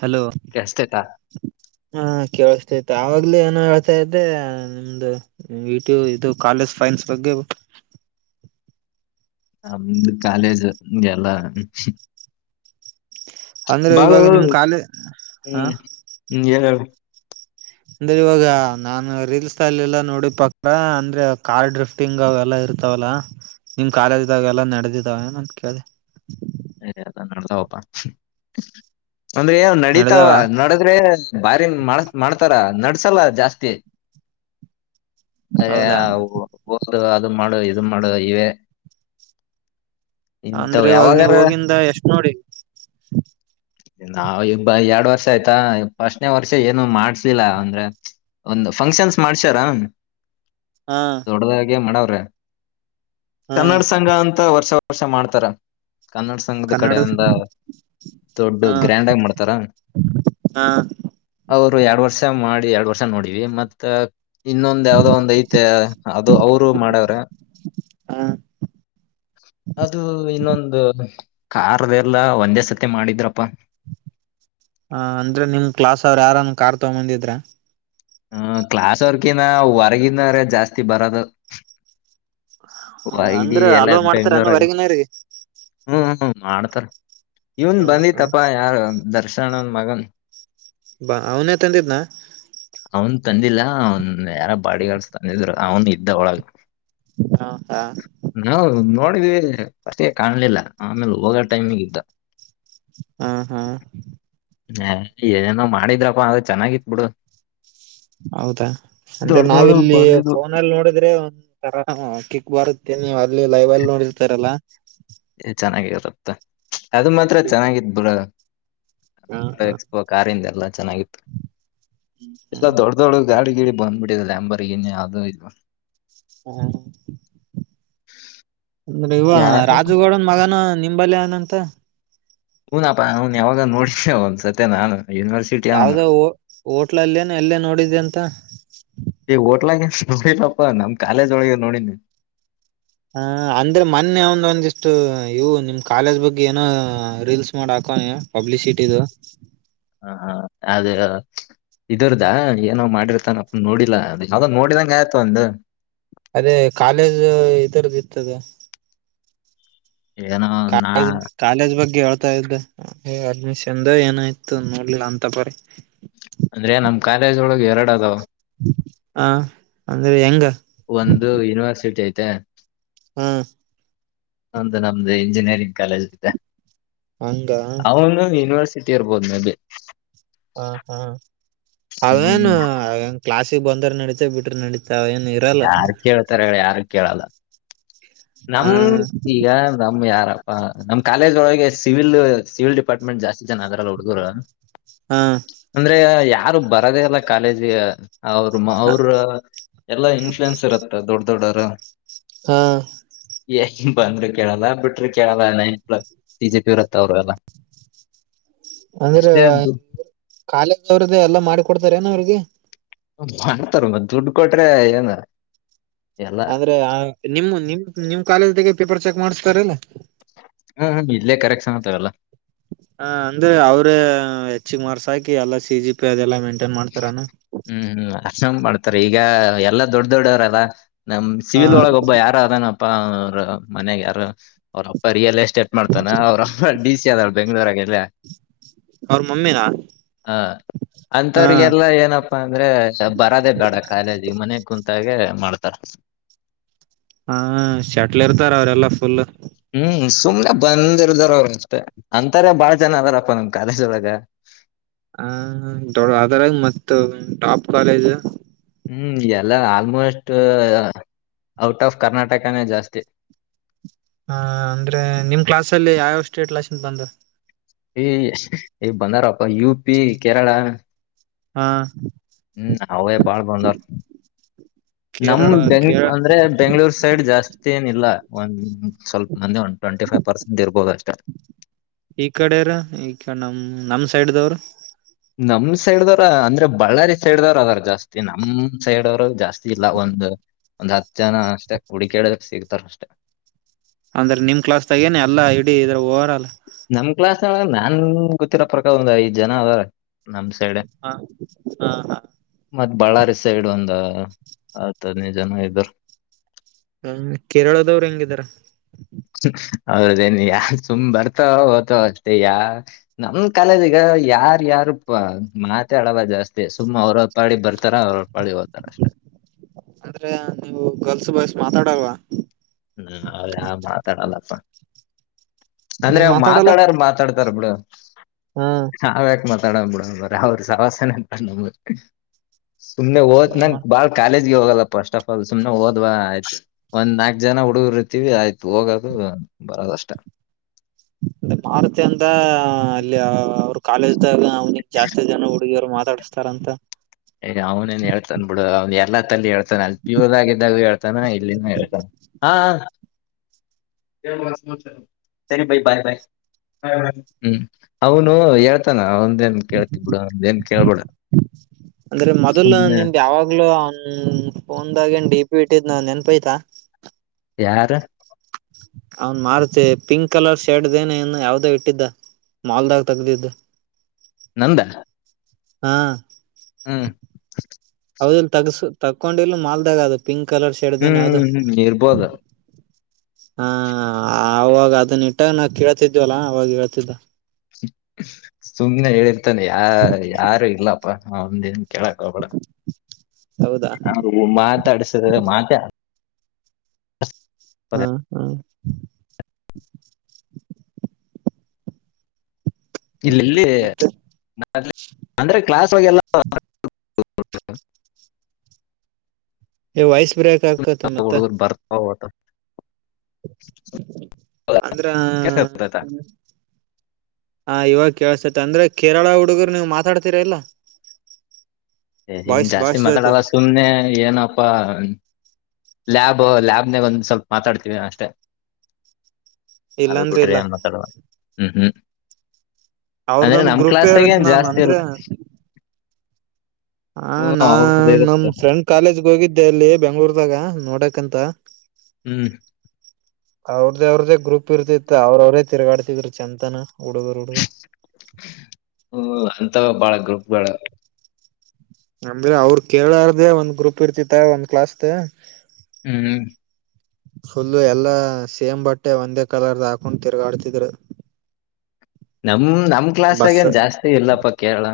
Hello ಎಸ್ಟೇಟ ಹ ಕೇಳಸ್ತೈತ ಆವಾಗ್ಲೆ ಏನೊ ಹೇಳ್ತಾಯಿದ್ದೆ ನಿಮ್ದು ವಿ ಟಿ ಯು ಇದು ಕಾಲೇಜ್ ಸೈನ್ಸ್ ಬಗ್ಗೆ. [inaudible] ನಮ್ದು ಕಾಲೇಜು ಎಲ್ಲಾ ಅಂದ್ರೆ ಬಾಳೂ ಇವಾಗ ನಿಮ್ ಕಾಲೇ ಹ ಹ್ಮ್ ಹ್ಮ ಏನ್ ಹೇಳ್. ಅಂದ್ರೆ ಇವಾಗ ನಾನು ರೀಲ್ಸ್ ಅಲ್ಲೆಲ್ಲ ನೋಡಿ ಪಕ್ರ ಅಂದ್ರೆ ಕಾರ್ ಡ್ರಿಫ್ಟಿಂಗ್ ಅವೆಲ್ಲ ಇರ್ ತಾವಲ್ಲಾ ನಿಮ್ ಕಾಲೇಜದಾಗೆಲ್ಲಾ ನಡೆದಿದಾವ ನನ್ ಕೇಳ್ದೆ. [inaudible] ಅ ಅದ ನಡತಾವಪ್ಪಾ ಅಂದ್ರೆ ಏ ನಡತಾವ ನಡ್ದಾವ ನಡದ್ರೆ. ಬಾರಿ ಮಾಡಡ್ ಮಾಡ್ತರ ನಡ್ಸಲ್ಲ ಜಾಸ್ತಿ. ಅಯ್ಯ ಹೌದಾ ಅವ್ರು [unintelligible] ಇದು ಮಾಡು ಇದು ಮಾಡು ಇವೆ. ಇಂಥವ್ ಅಂದ್ರೆ ಇವಾಗ ನೀವ್ ಯಾವಾಗಾರ ಹೋಗಿಂದ ಎಷ್ಟ್ ನೋಡಿ. ನಾವ್ ಇಬ್ಬ ಎರಡ್ ವರ್ಷ ಆಯ್ತಾ ಪಸ್ನೇ ವರ್ಷ ಏನು ಮಾಡ್ಸಿಲ್ಲ ಅಂದ್ರೆ. ಒಂದ್ ಫಂಕ್ಷನ್ಸ್ ಮಾಡ್ಸ್ಯಾರ. ಹಾ ದೊಡ್ಡದಾಗೆ ಮಾಡವ್ರೆ ಹಾ ಕನ್ನಡ ಸಂಘ ಅಂತ ವರ್ಷ. ವರ್ಷ ಮಾಡ್ತಾರ ಕನ್ನಡ ಸಂಘದ ಕನ್ನಡ ಕಡೆಯಿಂದ. ದೊಡ್ಡು ಹಾ ಗ್ರ್ಯಾಂಡ್ ಆಗ್ ಮಾಡ್ತರ ಹಾ ಹೌದು. ರು ಎರಡ್ ವರ್ಷ ಮಾಡಿ ಎರಡ್ ವರ್ಷ ನೋಡವಿ ಮತ್. ಇನ್ನೊಂದ ಯಾವ್ದೋ ಒಂದ್ ಐತೆ ಅದು ಅವರು ಮಾಡವ್ರೆ. ಹಾ ಹ ಅದು ಇನ್ನೊಂದು. ಕಾರ್ದ್ದೆಲ್ಲ ಒಂದೇ ಸತಿ ಮಾಡಿದ್ರಪ್ಪಾ. ಹ ಅಂದ್ರೆ ನಿಮ್ ಕ್ಲಾಸ್ ಅವ್ರ್ ಯಾರನ ಕಾರ್ ತಗೊ ಬಂದಿದ್ರ. ಹ್ಮ ಕ್ಲಾಸ್ವರ್ಕಿನ ಹೊರ್ಗಿನವ್ರೆ ಜಾಸ್ತಿ ಬರದು. ಹ ವೈ ಡಿ ಅಂದ್ರೆ ಎಲ್ಲ ಅಲೋ ಮಾಡ್ತಾರ ಬೆಂಗ್ಳೂರಾಗ ಹೊರಗಿನವ್ರಿಗೆ ಹ್ಮ್. ಮಾಡ್ತಾರ ಇವನ್ ಹ್ಮ ಹ್ಮ ಬಂದಿತಪ್ಪ ಯಾರು ದರ್ಶನ್ನನ್ನೂನ್ ಮಗನ್. ಬಾ ಅವನೆ ತಂದಿದ್ನ. ಅವನ್ ತಂದಿಲ್ಲ ಅವನ್ ಯಾರ ಬಾಡಿಗಾಡ್ಸ್ ತಂದಿದ್ರು ಅವನು ಇದ್ದ ಒಳಗ. ಹ ಹಾ ನೋ [inaudible] ವೆ ಅಷ್ಟೆ ಕಾಣ್ಲಿಲ್ಲ ಆಮೇಲೆ ಹೋಗೋ ಟೈಮಿಗ್ ಇದ್ದ. ಹಾ ಹಾ ಹ ಏನೇನೋ ಮಾಡಿದ್ರಪ್ಪ ಅ ಚೆನ್ನಾಗಿತ್ ಬಿಡು. ಹೌದಾ ಅಂದ್ರೆ ದೊಡ್ಡದೊಡು ನಾವಿಲ್ಲಿ ಬಂದಿದ್ದು ಫೋನಲ್ಲಿ ನೋಡಿದ್ರೆ ಒಂದ ತರಿ ಬರುತ್ತೆ ನೀವ್ ಅಲ್ಲಿ ಲೈವ್ ಅಲ್ಲಿ ನೋಡಿರ್ತಾರಲ್ಲ ಚೆನ್ನಾಗಿರುತ್ತ ಅದು ಮಾತ್ರ ಚೆನ್ನಾಗಿದ್ ಬುರ ಹ ಹ ಎಕ್ಸ್ಪೋ ಕಾರಿಂದ ಎಲ್ಲ ಚೆನ್ನಾಗಿತ್ತು ಎಲ್ಲ ಹ್ಮ್ ದೊಡ್ಡ ದೊಡ್ಡ ಗಾಡಿ ಗಿಡಿ ಬಂದ್ಬಿಟ್ಟಿದೆಲ್ಲ ಅಂಬರ್ ಏನ್ ಯಾವು್ದೋ ಇದು ಹಾ ಅಂದ್ರೆ ಇವ ಯಾರ ರಾಜುಗೌಡನ್ ಮಗನ ನಿಂಬಲ್ನಂತ ಹನಪ್ಪ ಅವನ್ ಯಾವಾಗ ನೋಡ ಒಂದ್ಸತ್ತ ನಾನು ಯೂನಿವರ್ಸಿಟಿ ಅವನು ಯಾವ್ದೋ ಹ ಹೋಟ್ಲಲ್ಲೇಏನ ಎಲ್ಲೇ ನೋಡಿದ್ದೆ ಅಂತ ಪಾಪ್ಪಾ ನಮ ಕಾಲೇಜ್ ಒಳಗ ನೋಡಿನಿ ಹ ಅಂದ್ರೆ ಮೊನ್ನೆ ಒಂದ ಒಂದಿಷ್ಟು ಇವು ನಿಮ್ ಕಾಲೇಜ್ ಬಗ್ಗೆ ಏನೋ ರೀಲ್ಸ್ ಮಾಡಕ್ ಕ ಪಬ್ಲಿಸಿಟ ದ ಹ ಹಾ ಅ ಇದರ್ದ ಏನಾವ್ ಮಾಡಿರ್ತಾನಪ್ಪ ನೋಡಿ ಯಾವ್ದಾಗ್ ನೋಡಿದಂಗ ಆಯ್ತು ಒಂದು ಅದೇ ಕಾಲೇಜು ಇದರದ್ದ ಇರ್ತದೆ ಏನೋ ನಾ ಕಜ್ ಕಾಲೇಜ್ ಬಗ್ಗೆ ಹ ್ದ ಅದ್ಮಿಷನ್ ಏನಾಯ್ತು ನೋಡ್ಿಲ್ಲ ಅಂತ ಬರಿ ಅಂದ್ರೆ ನಮ್ ಕಾಲೇಜ್ ಒಳಗೆ ಎರಡು ಅದಾವ ಹ ಅಂದ್ರೆ ಹೆಂಗ ತ್ತ ಹ್ಮ್ ಒಂತ ನಮ್ದು ಇಂಜಿನಿಯರಿಂಗ್ ಕಾಲೇಜ್ ಇದೆ ಹಂಗ ಅವನು ಯನಿವರ್ಸಿ ಸಿಟಿ ಇರ್ಬೋದು ಮ ಹ ಹಾ ಹ್ಮ್ ಅವೇನುನ್ ಕ್ಲಾಾಸಿಗೆ ಬಂದ್ರ ನಡಿತೇ ಬಿಟ್ರ ನಡಿತ ಯಾರು ಕೇಳ್ತಾರ ಹೇಳಿ ಯಾರ ಕೇಳಲ್ಲ ಹ ನಮ್ ಈಗ ನಮ್ ಯಾರ ಹ ನಮ್ ಕಾಲೇಜ್ ಒಳಗೆ ಸ ಸಿಿವಿ ಸಿವಿಲ್ ಡಿಪಾರ್ಟ್ಮೆಂಟ್ ಜಾಸ್ತಿ ಸನ್ ಅದ್ರಲ್ಲ ಹುಡುಗರು ಹ ಅಂದ್ರೆ ಯಾರು ಬರದೇ ಅಲ್ಲ ಕಾಲೇಜಿಗೆ ಅವ್ರ ಅವ್ರ ಎಲ್ಲಾ ಇನ್ಫ್ಲೂಯನ್ಸ್ ಇರತ್ತ ದೊಡ್ ದೊಡ್ಡರ ಹಾ ಬಂದ್ರಿ ಕೇಳಲ್ಲ ಬಿಟ್ರಿ ಕೇಳಲ್ಲ ನೈನ್ ಪ್ಲ ಟ ಜೆ ಪಿ ಇರತ್ತ ಅವ್ರಲ್ಲ ಅಂದ್ರ ಕಾಲೇಜ ಅವ್ರದ್ದ ಎಲ್ಲಾ ಮಾಡಿ ಕೊಡ್ತಾರ ಏನ ಅವ್ರಿಗೆ ಮಾಡ್ತರ್ಂಗ ದುಡ್ ಕೊಟ್ರೆ ಏನ್ ಅಂದ್ರೆ ನಿಮ ನಿಮ ನಿಮ್ ಕಾಲೇಜ್ದಾಗ ಪೇಪರ್ ಚೆಕ್ ಮಾಡ್ಸ್ತಾರಲ್ಲ ಹ್ಮ ಹ ಇಡ್ಲೇ ಕರೆಕ್ಟ್ ಸತವಲ್ಲ ಹ ಅಂದ್ರೆ ಅವ್ರ ಹೆಚ್ಚಿಗೆ ಮಾರ್ಸ್ ಹಾಕಿ ಎಲ್ಲಾ ಸಿ ಜಿ ಪಿ ಅದೆಲ್ಲಾ ಮೆಂ ಹ್ಮ್ ಹ್ಮ್ ಆರಾಮ್ ಮಾಡ್ತಾರ ಈಗ ಎಲ್ಲಾ ದೊಡ್ಡ ದೊಡ್ಡವ್ರ ಅದ ನಮ ಹ ಸಿವಿಲ್ ಒಳಗ ಒಬ್ಬ ಯಾರು ಅದನಪ್ಪ ಅವ್ರ ಮನ್ಯಾಗ ಯಾರ ಅವ್ರಪ್ಪ ರಿಯಲ್ ಎಸ್ಟೇಟ್ ಮಾಡ್ತಾನ ಅವ್ರಪ್ಪ ಡಿ ಸಿ ಅದಳ ಬೆಂಗ್ಳೂರಾಗೆಲ್ಲ ಅವ್ರ ಮೊಮ್ಮೆನಾ ಮತ್ತವ್ರಿಗೆಲ್ಲ ಏನಪ್ಪಾ ಅಂದ್ರೆ ಬರದೇ ಬೇಡ ಕಾಲೇಜಿಗೆ ಮನೆ ಕುಂತಾಗೆ ಮಾಡತ ತ ಹಾ ಶಟ್ಲ್ ಇರ್ತಾರ ಅವ್ರೆಲ್ಲಾ ಫುಲ್ ಹ್ಮ್ ಸುಮ್ನೆ ಬಂದಿರ್ದಾರ ಅವರುಷ್ಟ ಅಂತಾರೆ ಬಾಳ ಜನ ಅದಾರಪ್ಪ ನಿಮ ಕಾಲೇಜ್ ಒಳಗ ಹ ದೊಡ್ಡ ಅದರಾಗ ಮತ್ತ ಟಾಪ್ ಕಾಲೇಜ್ ಹ್ಮ್ ಎಲ್ಲ ಆಲ್ಮೋಸ್ಟ್ ಔಟ್ ಆಫ್ ಕರ್ನಾಟಕನೇ ಜಾಸ್ತಿ ಹ ಅಂದ್ರೆ ನಿಮ ಕ್ಲಾಸಲ್ಲಿ ಯಾವಾವಷ್ಟೇ ಕ್ಲಾಸ್ ಬಂದು ಈ ಬಂದಾರಪ್ಪ ಯು ಪಿ ಕೇರಳ ಹಾ ಹ್ಮ್ ಅವೇ ಬಾಳ್ ಬಂದಾರ ನಮ ಕೇರಳ ಬೆಂಗ್ ಕೇಳ ಅಂದ್ರೆ ಬೆಂಗಳೂರು ಸೈಡ್ ಜಾಸ್ತಿ ಏನ ಇಲ್ಲ ಒ ಸ್ವಲ್ಪ ಮಂದಿ ಒಂದ್ ಟ್ವೆಂಟಿ ಫೈವ್ ಪರ್ಸೆಂಟ್ ಇರ್ಬೋದು ಅಷ್ಟೇ ಈ ಕಡೆರ ಈ ನಮ ನಮ್ ಸೈಡ್ದವರು ನಮ ಸೈಡ್ ದವರ ಅಂದ್ರೆ ಬಳ್ಳಾರಿ ಸೈಡ್ ದವರ ಅದಾರ ಜಾಸ್ತಿ ನಮ್ ಸೈಡ್ ಅವರು ಜಾಸ್ತಿ ಇಲ್ಲ ಒಂದ ಒಂದ್ ಹತ್ತು ಜನ ಅಷ್ಟೇ ಉುಡಿಕೇಳ ಸಿಗ್ತಾರ ಅಷ್ಟೆ ಅಂದ್ರೆ ನಿಮ್ ಕ್ಲಾಸ್ ತಾಗೇನ ಎಲ್ಲಾ ಇಡೀ ಇದ್ರ ಓವರ್ಲ್ ನಮ್ ಕ್ಲಾಸ್ ನಾನ್ ಗೊತ್ತಿರ ಪ್ರಕಾರ ಒಂದ್ ಐದ್ ಜನ ಅದ ಹಾ ಹಾ ಹಾ ಮತ್ತ್ ಬಳ್ಳಾರಿ ಸೈಡ್ ಒಂದ ಆತದ್ನಿ ಜನ ಇದರು ಹ ಕೇರಳದವರು ಹೆಂಗಿದಾರ ಹೌದದೇನ್ ಯಾರ ಸುಂಬ್ ಬರ್ತಾವ ಓತಾವ ಅಷ್ಟೇ ಯಾ ನಮ ಕಾಲದಗ ಯಾರ ಯಾರು ಮಾತಾಡವ ಜಾಸ್ತಿ ಸುಮ್ಮ್ ಅವ್ರ ಹೊಪಾಳಿ ಬರ್ತಾರ ಅವ್ರ ಹೊಪಾಡಿ ಹೋಗ್ತಾರ ಅಷ್ಟೆ [inaudible] ಅಂದ್ರೆ ನೀವು ಗರ್ಲ್ಸ್ ಬಾಯ್ಸ್ ಮಾತಾಡಲ್ವಾ ಹಾ ಅವ್ರ ಮಾತಾಡಲ್ಲಪ್ಪ ಅಂದ್ರೆ ನೀನ್ ಅವ ಮಾತಾಡಲ್ಲ ಮಾತಾಡಾರ ಮಾತಾಡ್ತಾರ ಬಿಳ ನಾವ ಯಾಕ ಮತ್ ಬಿಡರ ಅವ್ರ ಸವಾಸಂತ ನ ಸುಮ್ನೆ ಓದ ನಂ ಹ್ಮ ಬಾಳ್ ಕಾಲಿಜ ಹೋಗಲ್ಲ ಫಸ್ಟ್ ಆಫ ಆಲ್ ಸುಮ್ನೆ ಹದ್ ಆಯ್ತ ಒ್ ನಾಕು ಜನ ಹುಡುಗ ಇರ್ತೀವಿ ಆಯ್ತು ಹೋಗೋದು ಬರದಷ್ಟೇ ಅ ಮಾರುತಿ ಅಂತ ಅಲ್ಲಿ ಅವರು ಕಾಲೇಜ್ಗ ಅವ್ನಿಗ್ ಜಾಸ್ತಿ ಜನ ಹುಡುಗಿಯವ್ರು ಮಾತಾಡಿಸಸ್ತಾರ ಅಂತ ಅವ್ನೇನ್ ಹೇಳ್ತನ್ ಬಿಡ ಅವ್ ಎಲ್ಲತ್ತ ಅಲ್ಲಿ ಹೇಳ್ನ ಅಲ್ಲಿ ಪ್ಯೂರ್ ಆಗಿದ್ದಾಗ ಹೇತಾನ ಇಲ್ಲಿನೂ ಹೇಳ್ತಾನ ಹಾ ತರಿ ಬ ಬಾಯ ಬಾಯ ಹ ಹ್ಮ್ ಅವನು ಹೇಳ್ತಾನ ಅವನ್ ನನ್ ಕೇಳ್ತಿ ಬಿಡ ನೇನ್ ಕೇಳ್ಬಿಡ ಅಂದ್ರೆ ಮೊದಲು ನಿನ್ ಯಾವಾಗ್ಲೂನ್ ಒಂದಾಗೇನ್ ಡಿ ಪಿ ಇಟ್ಟಿದ್ ನಾವ್ ನೆನ್ಪಯ್ತಾ ಯಾರು ಅವನ್ ಮಾರತಿ ಪಿಂಕ್ ಕಲರ್ ಶರ್ಡ್ ಏನ ಏನು ಯಾವ್ದೋ ಇಟ್ಟಿದ್ದ ಮಾಲ್ದಾಗ ತಗ್ದಿದ್ದು ನಂದ ಹಾ ಹ್ಮ್ ಹೌದ ಇಲ್ ತಗಸು ತಗಕೊಂಡಿಲ್ಲು ಮಾಲ್ದಾಗ ಅದು ಪಿಂಕ್ ಕಲರ್ ಸೇಡದನೆ ದ ಹ್ಮ್ ಹ್ಮ್ ಇರ್ಬೋದು ಹಾ ಅವಾಗ ಅದನ್ನ ಇಟ್ಟಾಗ ನಾ ಕೇಳ್ತಿದವಲ್ಲ ಅವಾಗ ಹೇಳ್ತಿದ್ದ ಸುಮ್ನೆ ಹೇಳಿರ್ತಾನೆ ಯ ಯಾರು ಇಲ್ಲಪ್ಪ ಒಂದ ಕೆೇಳಕ್ಬಳ ಹೌದಾ ನ ಮಾತಾಡ್ಸಿದ ಮಾತೆ ಹಾ ಹಾ ಇಲ್ಲಿ ಇಲ್ಲಿ ಮತ್ತೆ ಅಂದ್ರೆ ಕ್ಲಾಸ್ಗೆಲ್ಲ [unintelligible] ಕ [unintelligible] ವಾಯ್ಸ್ ಬ್ರೇಕ್ ಆಗ್ಕತ್ತ ಮತ್ತ ಬರ್ತಾವ ಹೋಗ್ತಾವ ಅಂದ್ರೆ ಕೆಲ್ಸ ಇರ್ತೈತ ಹಾ ಇವಾಗ ಕೇಳ್ಸೈತಿ ಅಂದ್ರೆ ಕೇರಳ ಹುಡುಗರು ನೀವು್ ಮಾತಾಡ್ತಿೀರ ಇಲ್ಲ ಸನ್ ಬಾಯ್ಸ್ ಜಾಸ್ತಿ ಬಾಯ್ಸ್ ಜೊತೆ ಮಾತಾಡಲ್ಲ ಸುಮ್ನೆ ಏನಪ್ಪ ಲ್ಯಾಬ್ ಲ್ಯಾಬ್ನಾಗ ಒಂದ್ ಸ್ವಲ್ಪ ಮಾತಾಡ್ತೀವಿ ಅಷ್ಟೆ ಅದ ಇಲ್ಲಾಂದ್ರೆ ಬಿಟ್ರಿ ಇಲ್ಲ ಏನ್ ಮಾತಾಡುವ ಹ್ಮ್ ಹ್ಮ್ ಅಂದ್ರೆ ಅವ್ರದೊಂದ್ ನಮ ಗ್ರೂಪೇ ಕ್ಲಾಸ್ಾಗ ಇರುತ್ ಏನ್ ನಾನ್ ಜಾಸ್ತಿ ಅಲ್ ಅಂದ್ರೆ ಹ ನಾ ನಮ್ ಇರುತ್ತೆ ಫ್ರೆಂಡ್ ಕಾಲೇಜ್ಗೆ ಹೋಗಿದ್ದೆ ಅಲ್ಲಿ ಬೆಂಗ್ಳೂರ್ದಾಗ ನೋಡಕ್ ಅಕಂತ ಹ್ಮ್ ಅವ್ರ್ದೇ ಅವ್ರ್ದೇ ಗ್ರೂಪ್ ಇರ್ತಿತ್ತ ಅವ್ರ ಅವ್ರೇ ತಿರ್ಗಾಡ್ತಿದ್ರ ಚೆಂತನ ಹ್ಮ ಅಂತ ಬಾಳ ಗ್ರಪ್ಗಳ ನಮಿರ ಅವ್ರ ಕೇಳಾರ್ದೇ ಒಂದ್ ಗ್ರೂಪ್ ಇರ್ತಿತ್ತ ಒಂದ್ ಕ್ಲಾಸ್ ಹ್ಮ್ ಫುಲ್ಲು ಎಲ್ಲಾ ಸೇಮ್ ಬಟ್ಟೆ ಒಂದೇ ಕಲರ್ದ ಹಾಕೊಂಡ್ ತಿರ್ಗಾಡ್ತಿದರು ನಮ ನಮ್ ಕ್ಲಾಸ್ಗ ಏನ್ ಜಾಸ್ತಿ ಇಲ್ಲಪ್ಪ ಕೇರಳ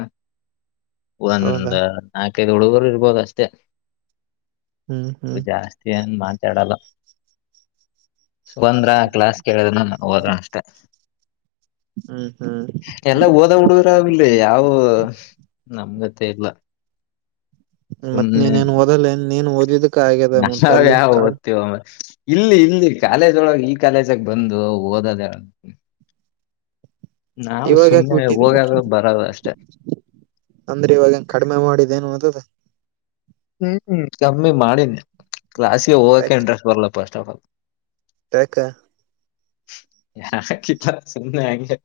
ಹೌದಾ ಒಂದ್ ನಾಕೈದು ಹುಡುಗರು ಇರ್ಬೋದ ಅಷ್ಟೇ ಹ್ಮ್ ಅ ಹ್ಮ್ ಜಾಸ್ತಿ ಅನ್ ಮಾತಾಡಲ್ಲ ಸುಗಂದ್ರ ಕ್ಲಾಸ್ ಕೇಳಿದನ ಹೋದಣ ಅಷ್ಟೆ ಹ್ಮ್ ಹ್ಮ್ ಎಲ್ಲ ಹಓದ ಹುಡುಗರ ಆಗಿಲ್ಲ ಯಾವ ನಮ್ಗೆತ್ತೇ ಇಲ್ಲ ಮತ್ತತ್ ನೀನ್ನ್ ಓದಲ್ಲ ನೀನು ನಾ ಯ ಬತ್ತ ಇಲ್ಲಿ ಇಲ್ಲಿ ಕಾಲೇಜ್ ಒಳಗೆ ಈ ಕಾಲೇಜಗ ಬಂದು ಓದದ ನಾವವು ಇವಾಗ ಯಾಕ ಸುಮ್ಮ್ನೆ ಬಿಟ್ಟಿದೆ ಹೋಗಾಗ ಬರದು ಅಷ್ಟೆ ಅಂದ್ರೆ ಇವಾಗ ಕಡಿಮೆ ಮಾಡಿದೇನು ಓದುದ ಹ್ಮ್ ಕಮ್ಮಿ ಮಾಡಿನಿ ಕ್ಲಾಸ್ಗೆ ಹೋಗಕ್ಕೆ ಇಂಟ್ರೆಸ್ಟ್ ಬರ್ಲ್ಲ ಫಸ್ಟ್ ಆಫ್ ಆಲ್ ಯಾಕ್ಕ ಯ ಕತ ಸನ್ನ ಆ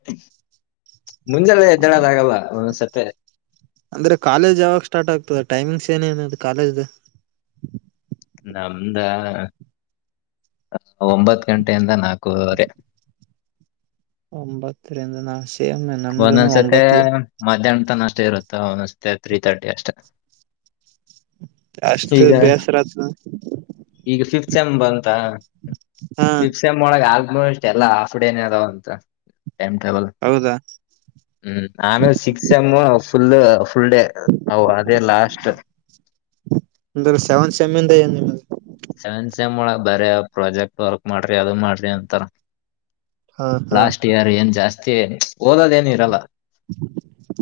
ಮುಂಜೆಲ್ಲೆ ಎದ್ದಡದ ಆಗಲ್ಲ ಒಸತ್ತ ಅಂದ್ರೆ ಕಾಲೇಜ್ ಯಾವಾಗ ಸ್ಟಾರ್ಟ್ ಆಗ್ತದೆ ಟೈಮಿಂಗ್ಸ್ ಏನೇನುದು ಕಾಲೇಜ್್ದ ನಮ್ದ ಒಂಬತ್ ಗಂಟೆಯಿಂದ ನಾಲ್ಕೂವರೆ ಒಂಬತ್ತರಿಂದ ನಾಶ ಒಂದೊಂದ್ಸತಿ ಮಧ್ಯಾಹ್ನ ತನ ಅಷ್ಟೇ ಇರುತ್ತ ಒಂದೊಂದ್ಸತೆ ತ್ರೀ ತರ್ಟಿ ಅಷ್ಟೇ ಅಷ್ಟು ಈಗ ಬೇಸರತ್ ಪ್ಸೆಮ್ ಬಂತ ಹಾ ಪ್ಸೆಮ್ ಒಳಗ ನ ಇಷ್ಟ ಎಲ್ಲ ಹಾಫ್ ಡೇನ ಅದ ಅಂತ ಟೈಮ್ ಟೇಬಲ್ ಹ ಹ್ಮ್ ಆಮೇಲೆ six M full full day ಅ ಅದೇ ಲಾಸ್ಟ್ ಅಂದ್ರೆ ಸೆತ್ ಸಮಿಂದ ಏ ಸೆವೆನ್ ಸೆಮ್ ಒಳ ಬರ ಪ್ರಾಜೆಕ್ಟ್ ವರ್ಕ್ ಮಾಡ್ರಿ ಅದು ಮಾಡ್ರಿ ಅಂತಾರ ಹಾ ಹಾ ಲಾಸ್ಟ್ ಇಯರ್ ಏನ್ ಜಾಸ್ತಿ ಓದದ ಏನ ಇರಲ್ಲ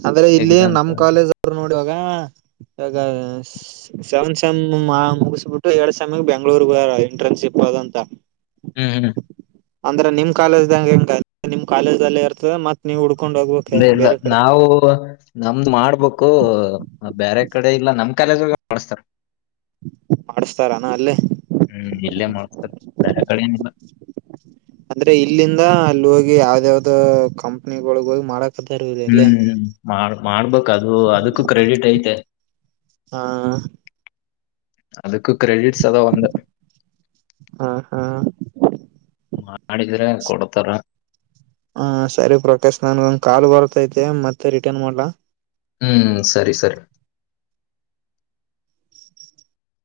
ಆದಂದ್ರೆ ಇಲ್ಲಿ ಎಕ್ಸಾಮ್ಸ್ ನಮ ಕಾಲೇಜ್ ಅವರು ನೋಡಿುವಾಗ ಇಗ ಸೆ ಮುಗಿಸ್ಬಿಟ್ಟು ಎರಡ್ ಸಾಮಗ್ ಬೆಂಗ್ಳೂರ್ ಬಾರ ಇಂಟ್ರನ್ಶಿಪ್ ಆದಂತ ಹ್ಮ್ ಹ್ಮ್ ಅಂದ್ರೆ ನಿಮ್ ಕಾಲೇಜ್ದಂಗ ಹೆಂಗ ನಿಮ್ ಕಾಲೇಜ್ದಲ್ಲಿ ಇರ್ತದೆ ಮತ್ ನೀವು ಉುಡ್ಕೊಂಡ್ ಹೋಗ ಇಲ್ಲ ಇಲ್ಲ ನಾವು ನಮ್ದು ಮಾಡ್ಬೇಕು ಬೇರೆ ಕಡೆ ಇಲ್ಲ ನಮ ನಮ್ ಕಾಲೇಜೊಳಗ ಮಾಡಳಸ್ತಾರೆ ಮಾಡಿಸ್ತಾರಾನ ಅಲ್ಲೇ ಹ್ಮ್ ಇಲ್ಲೇ ಮಾಸ ಧಾರ ಕಳನಿಲ್ಲ ಅಂದ್ರೆ ಇಲ್ಲಿಂದ ಅಲ್ಲಿ ಹೋಗಿ ಯಾವ್ದ ಯಾವ್ದ ಕಂಪನಿಗಳೊಗ ಹೋಗಿ ಮಾಡಕ್ ಹ್ಮ್ ಮಾಡ ಮಾಡ್ಬೇಕ ಅದು ಅದಕ್ಕ ಕ್ರೆಡಿಟ್ ಐತೆ ಹಾ ಅದಕ್ಕ ಕ್ರೆಡಿಟ್ಸ್ ಅದೋ ಒಂದ ಹಾ ಹಾ ಮಾಡಿದ್ರಏನ್ ಕೊಡ್ತಾರ ಹ ಸರಿ ಪ್ರಕಾಶ್ ನನ್ಗ ಒಂದ್ ಕಾಲು ಬರ್ತೈತೆ ಮತ್ತೆ ರಿಟರ್ನ್ ಮಾಡ್ಲಾ ಹ್ಮ್ ಸರಿ ಸರಿ